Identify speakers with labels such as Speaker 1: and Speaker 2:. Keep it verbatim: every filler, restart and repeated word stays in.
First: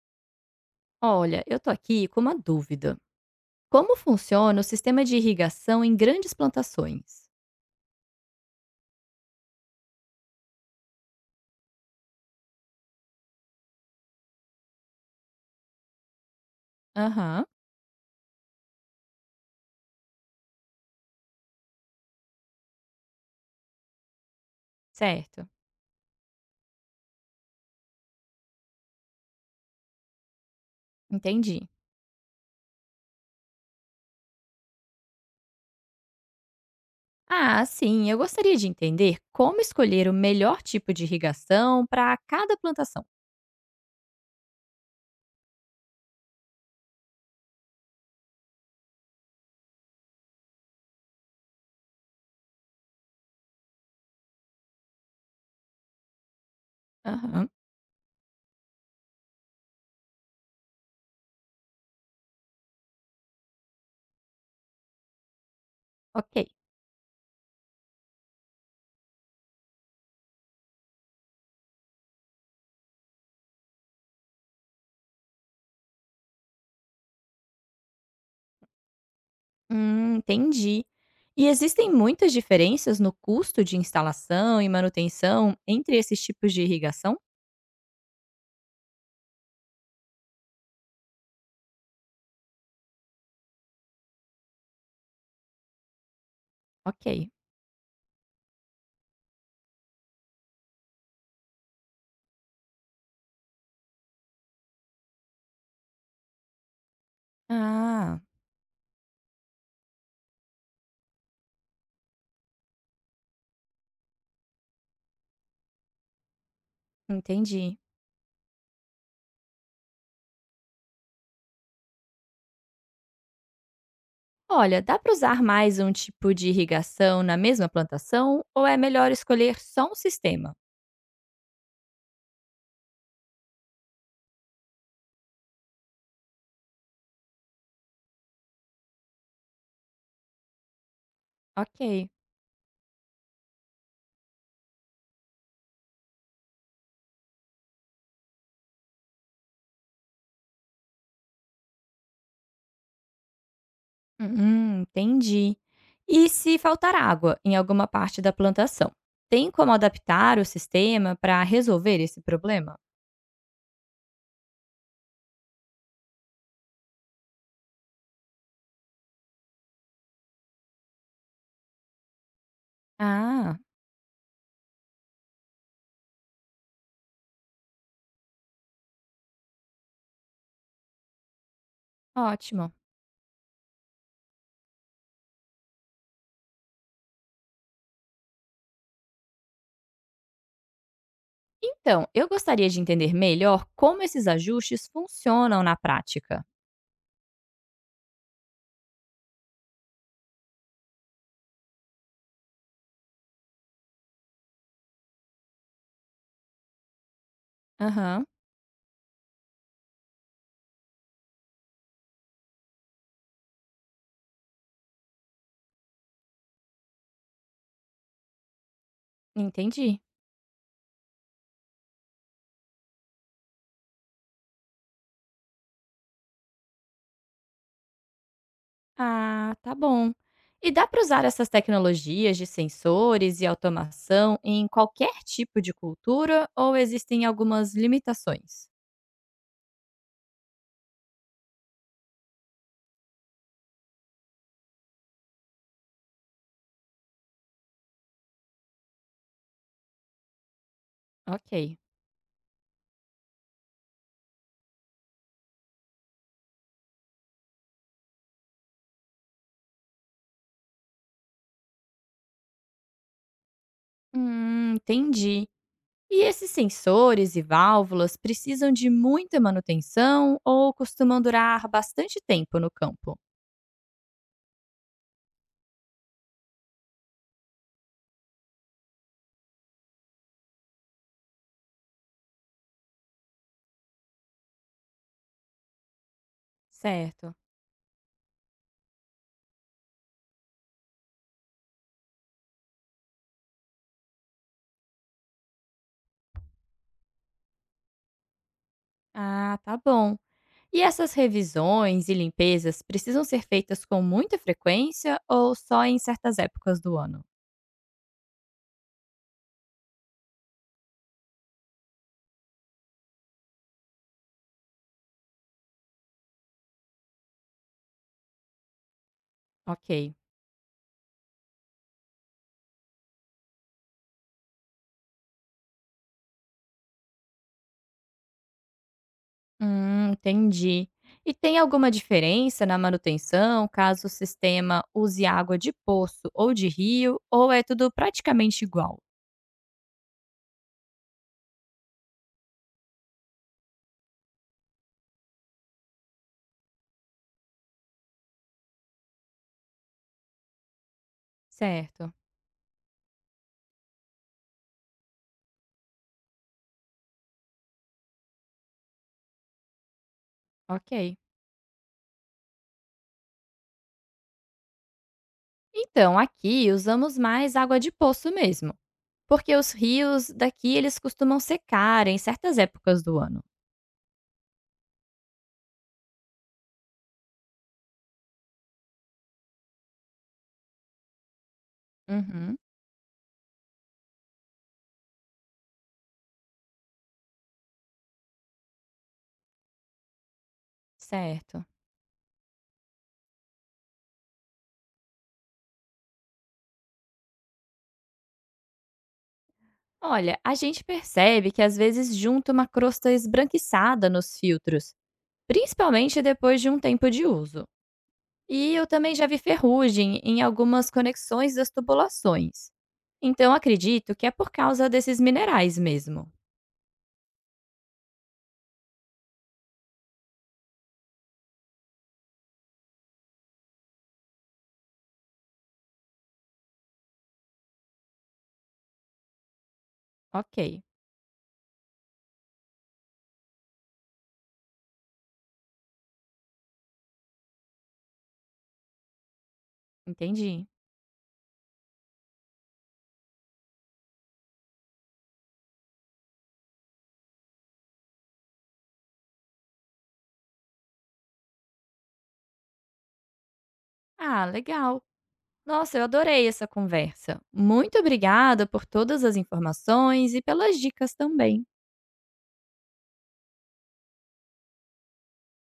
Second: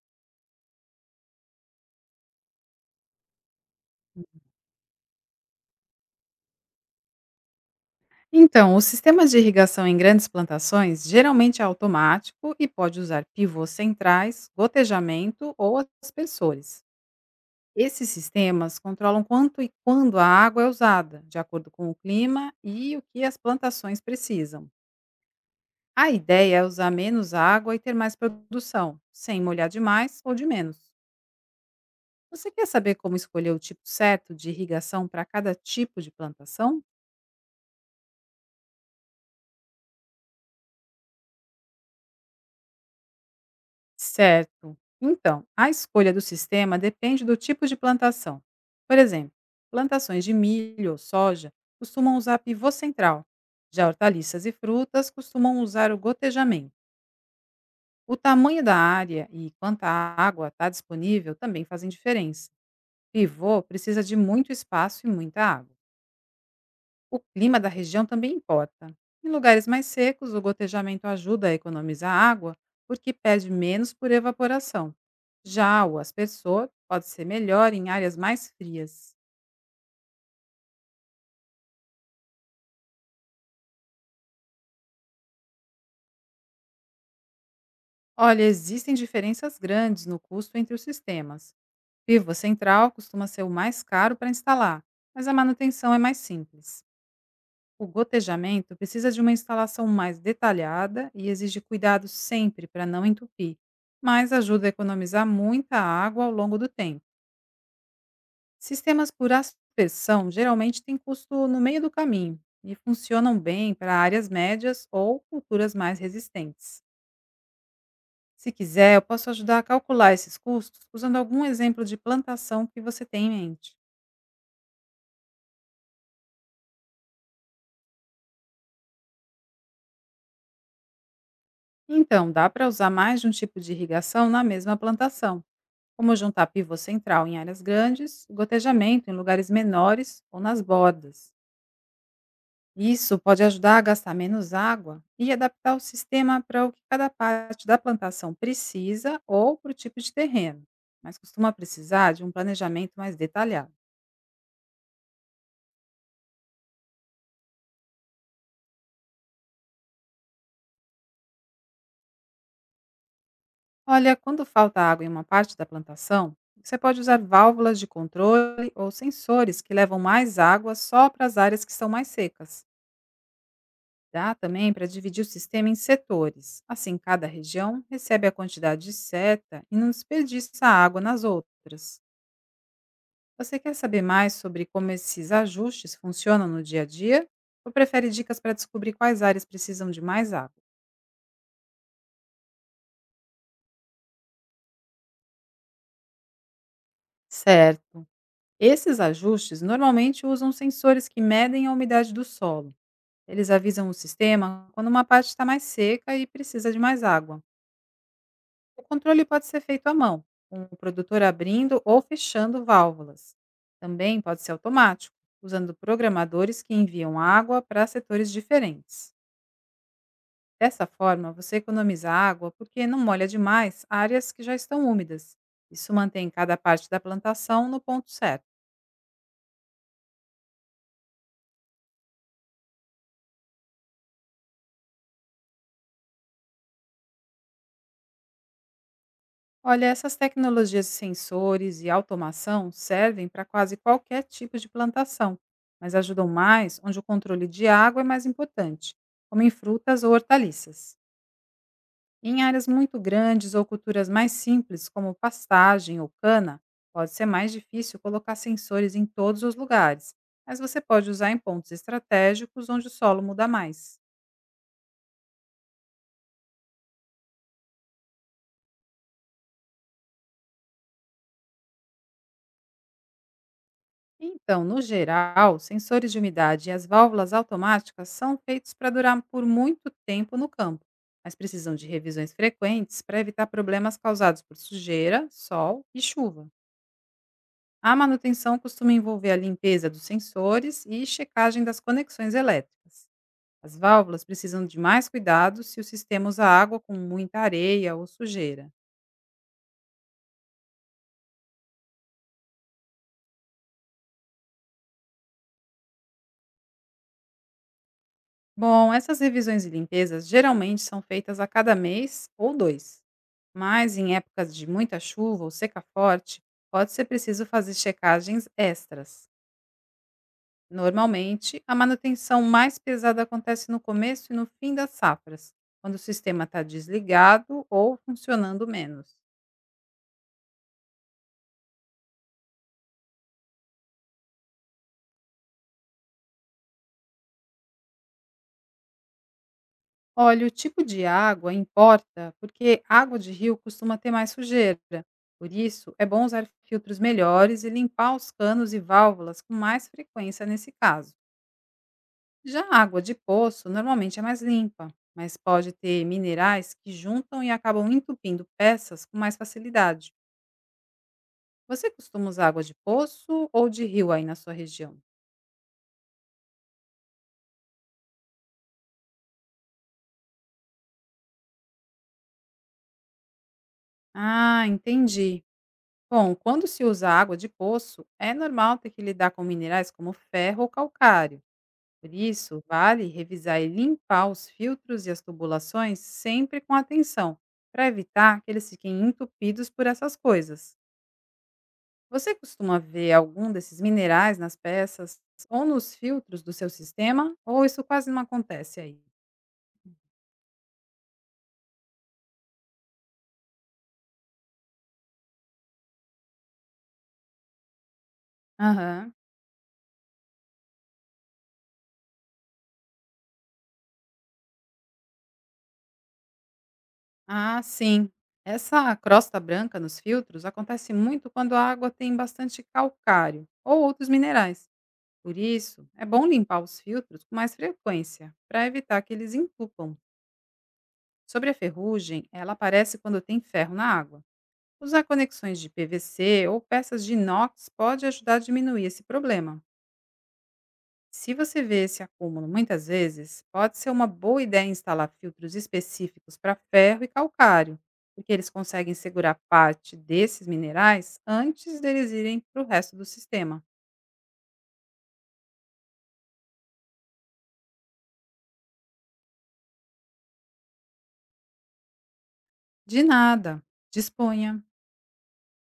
Speaker 1: Olha, eu tô aqui com uma dúvida. Como funciona o sistema de irrigação em grandes plantações?
Speaker 2: Então, o sistema de irrigação em grandes plantações geralmente é automático e pode usar pivôs centrais, gotejamento ou aspersores.
Speaker 1: Aham,
Speaker 2: Esses sistemas controlam quanto e quando a água é usada, de acordo com o clima e o que as plantações precisam.
Speaker 1: certo.
Speaker 2: A ideia é usar menos água e ter mais produção, sem molhar demais ou de menos.
Speaker 1: Entendi.
Speaker 2: Você quer saber como escolher o tipo certo de irrigação para cada tipo de plantação?
Speaker 1: Ah, sim, eu gostaria de entender como escolher o melhor tipo de irrigação para cada plantação.
Speaker 2: Certo. Então, a escolha do sistema depende do tipo de plantação. Por exemplo, plantações de milho ou soja costumam usar pivô central. Já hortaliças e frutas costumam usar o gotejamento.
Speaker 1: Aham.
Speaker 2: O tamanho da área e quanta água está disponível também fazem diferença. Pivô precisa de muito espaço e muita água.
Speaker 1: Ok,
Speaker 2: O clima da região também importa. Em lugares mais secos, o gotejamento ajuda a economizar água, porque perde menos por evaporação. Já o aspersor pode ser melhor em áreas mais frias.
Speaker 1: hum, entendi. E existem muitas diferenças no custo de instalação e manutenção entre esses tipos de irrigação?
Speaker 2: Olha, existem diferenças grandes no custo entre os sistemas. Pivô central costuma ser o mais caro para instalar, mas a manutenção é mais simples.
Speaker 1: Ok.
Speaker 2: O gotejamento precisa de uma instalação mais detalhada e exige cuidado sempre para não entupir, mas ajuda a economizar muita água ao longo do tempo.
Speaker 1: Ah,
Speaker 2: Sistemas por aspersão geralmente têm custo no meio do caminho e funcionam bem para áreas médias ou culturas mais resistentes.
Speaker 1: entendi.
Speaker 2: Se quiser, eu posso ajudar a calcular esses custos usando algum exemplo de plantação que você tem em mente.
Speaker 1: Olha, dá para usar mais um tipo de irrigação na mesma plantação ou é melhor escolher só um sistema?
Speaker 2: Então, dá para usar mais de um tipo de irrigação na mesma plantação, como juntar pivô central em áreas grandes, gotejamento em lugares menores ou nas bordas.
Speaker 1: Ok.
Speaker 2: Isso pode ajudar a gastar menos água e adaptar o sistema para o que cada parte da plantação precisa ou para o tipo de terreno, mas costuma precisar de um planejamento mais detalhado.
Speaker 1: Hum, entendi. E se faltar água em alguma parte da plantação? Tem como adaptar o sistema para resolver esse problema?
Speaker 2: Olha, quando falta água em uma parte da plantação, você pode usar válvulas de controle ou sensores que levam mais água só para as áreas que são mais secas.
Speaker 1: Ah,
Speaker 2: Dá também para dividir o sistema em setores. Assim, cada região recebe a quantidade certa e não desperdiça água nas outras.
Speaker 1: ótimo.
Speaker 2: Você quer saber mais sobre como esses ajustes funcionam no dia a dia? Ou prefere dicas para descobrir quais áreas precisam de mais água?
Speaker 1: Então, eu gostaria de entender melhor como esses ajustes funcionam na prática.
Speaker 2: Certo. Esses ajustes normalmente usam sensores que medem a umidade do solo. Eles avisam o sistema quando uma parte está mais seca e precisa de mais água.
Speaker 1: Aham,
Speaker 2: O controle pode ser feito à mão, com o produtor abrindo ou fechando válvulas. Também pode ser automático, usando programadores que enviam água para setores diferentes.
Speaker 1: entendi.
Speaker 2: Dessa forma, você economiza água porque não molha demais áreas que já estão úmidas. Isso mantém cada parte da plantação no ponto certo.
Speaker 1: Ah, tá bom. E dá para usar essas tecnologias de sensores e automação em qualquer tipo de cultura ou existem algumas limitações?
Speaker 2: Olha, essas tecnologias de sensores e automação servem para quase qualquer tipo de plantação, mas ajudam mais onde o controle de água é mais importante, como em frutas ou hortaliças.
Speaker 1: Ok.
Speaker 2: Em áreas muito grandes ou culturas mais simples, como pastagem ou cana, pode ser mais difícil colocar sensores em todos os lugares, mas você pode usar em pontos estratégicos onde o solo muda mais.
Speaker 1: Hum, entendi. E esses sensores e válvulas precisam de muita manutenção ou costumam durar bastante tempo no campo?
Speaker 2: Então, no geral, sensores de umidade e as válvulas automáticas são feitos para durar por muito tempo no campo, mas precisam de revisões frequentes para evitar problemas causados por sujeira, sol e chuva.
Speaker 1: Certo.
Speaker 2: A manutenção costuma envolver a limpeza dos sensores e checagem das conexões elétricas. As válvulas precisam de mais cuidado se o sistema usa água com muita areia ou sujeira.
Speaker 1: Ah, tá bom. E essas revisões e limpezas precisam ser feitas com muita frequência ou só em certas épocas do ano?
Speaker 2: Bom, essas revisões e limpezas geralmente são feitas a cada mês ou dois. Mas em épocas de muita chuva ou seca forte, pode ser preciso fazer checagens extras.
Speaker 1: Ok.
Speaker 2: Normalmente, a manutenção mais pesada acontece no começo e no fim das safras, quando o sistema está desligado ou funcionando menos.
Speaker 1: Hum, entendi. E tem alguma diferença na manutenção, caso o sistema use água de poço ou de rio, ou é tudo praticamente igual?
Speaker 2: Olha, o tipo de água importa, porque água de rio costuma ter mais sujeira. Por isso, é bom usar filtros melhores e limpar os canos e válvulas com mais frequência nesse caso.
Speaker 1: Certo,
Speaker 2: Já a água de poço normalmente é mais limpa, mas pode ter minerais que juntam e acabam entupindo peças com mais facilidade.
Speaker 1: ok.
Speaker 2: Você costuma usar água de poço ou de rio aí na sua região?
Speaker 1: Então, aqui usamos mais água de poço mesmo, porque os rios daqui eles costumam secar em certas épocas do ano.
Speaker 2: Ah, entendi. Bom, quando se usa água de poço, é normal ter que lidar com minerais como ferro ou calcário. Por
Speaker 1: Uhum,
Speaker 2: isso, vale revisar e limpar os filtros e as tubulações sempre com atenção, para evitar que eles fiquem entupidos por essas coisas.
Speaker 1: certo.
Speaker 2: Você costuma ver algum desses minerais nas peças ou nos filtros do seu sistema? Ou isso quase não acontece aí?
Speaker 1: Olha, a gente percebe que às vezes junta uma crosta esbranquiçada nos filtros, principalmente depois de um tempo de uso. E eu
Speaker 2: Aham.
Speaker 1: também já vi ferrugem em algumas conexões das tubulações. Então acredito que é por causa desses minerais mesmo.
Speaker 2: Ah, sim. Essa crosta branca nos filtros acontece muito quando a água tem bastante calcário ou outros minerais. Por isso, é bom limpar os filtros com mais frequência, para evitar que eles entupam.
Speaker 1: Ok,
Speaker 2: Sobre a ferrugem, ela aparece quando tem ferro na água. Usar conexões de P V C ou peças de inox pode ajudar a diminuir esse problema.
Speaker 1: entendi.
Speaker 2: Se você vê esse acúmulo muitas vezes, pode ser uma boa ideia instalar filtros específicos para ferro e calcário, porque eles conseguem segurar parte desses minerais antes deles irem para o resto do sistema.
Speaker 1: Ah, legal. Nossa, eu adorei essa conversa. Muito obrigada por todas as informações e pelas dicas também.
Speaker 2: De nada, disponha!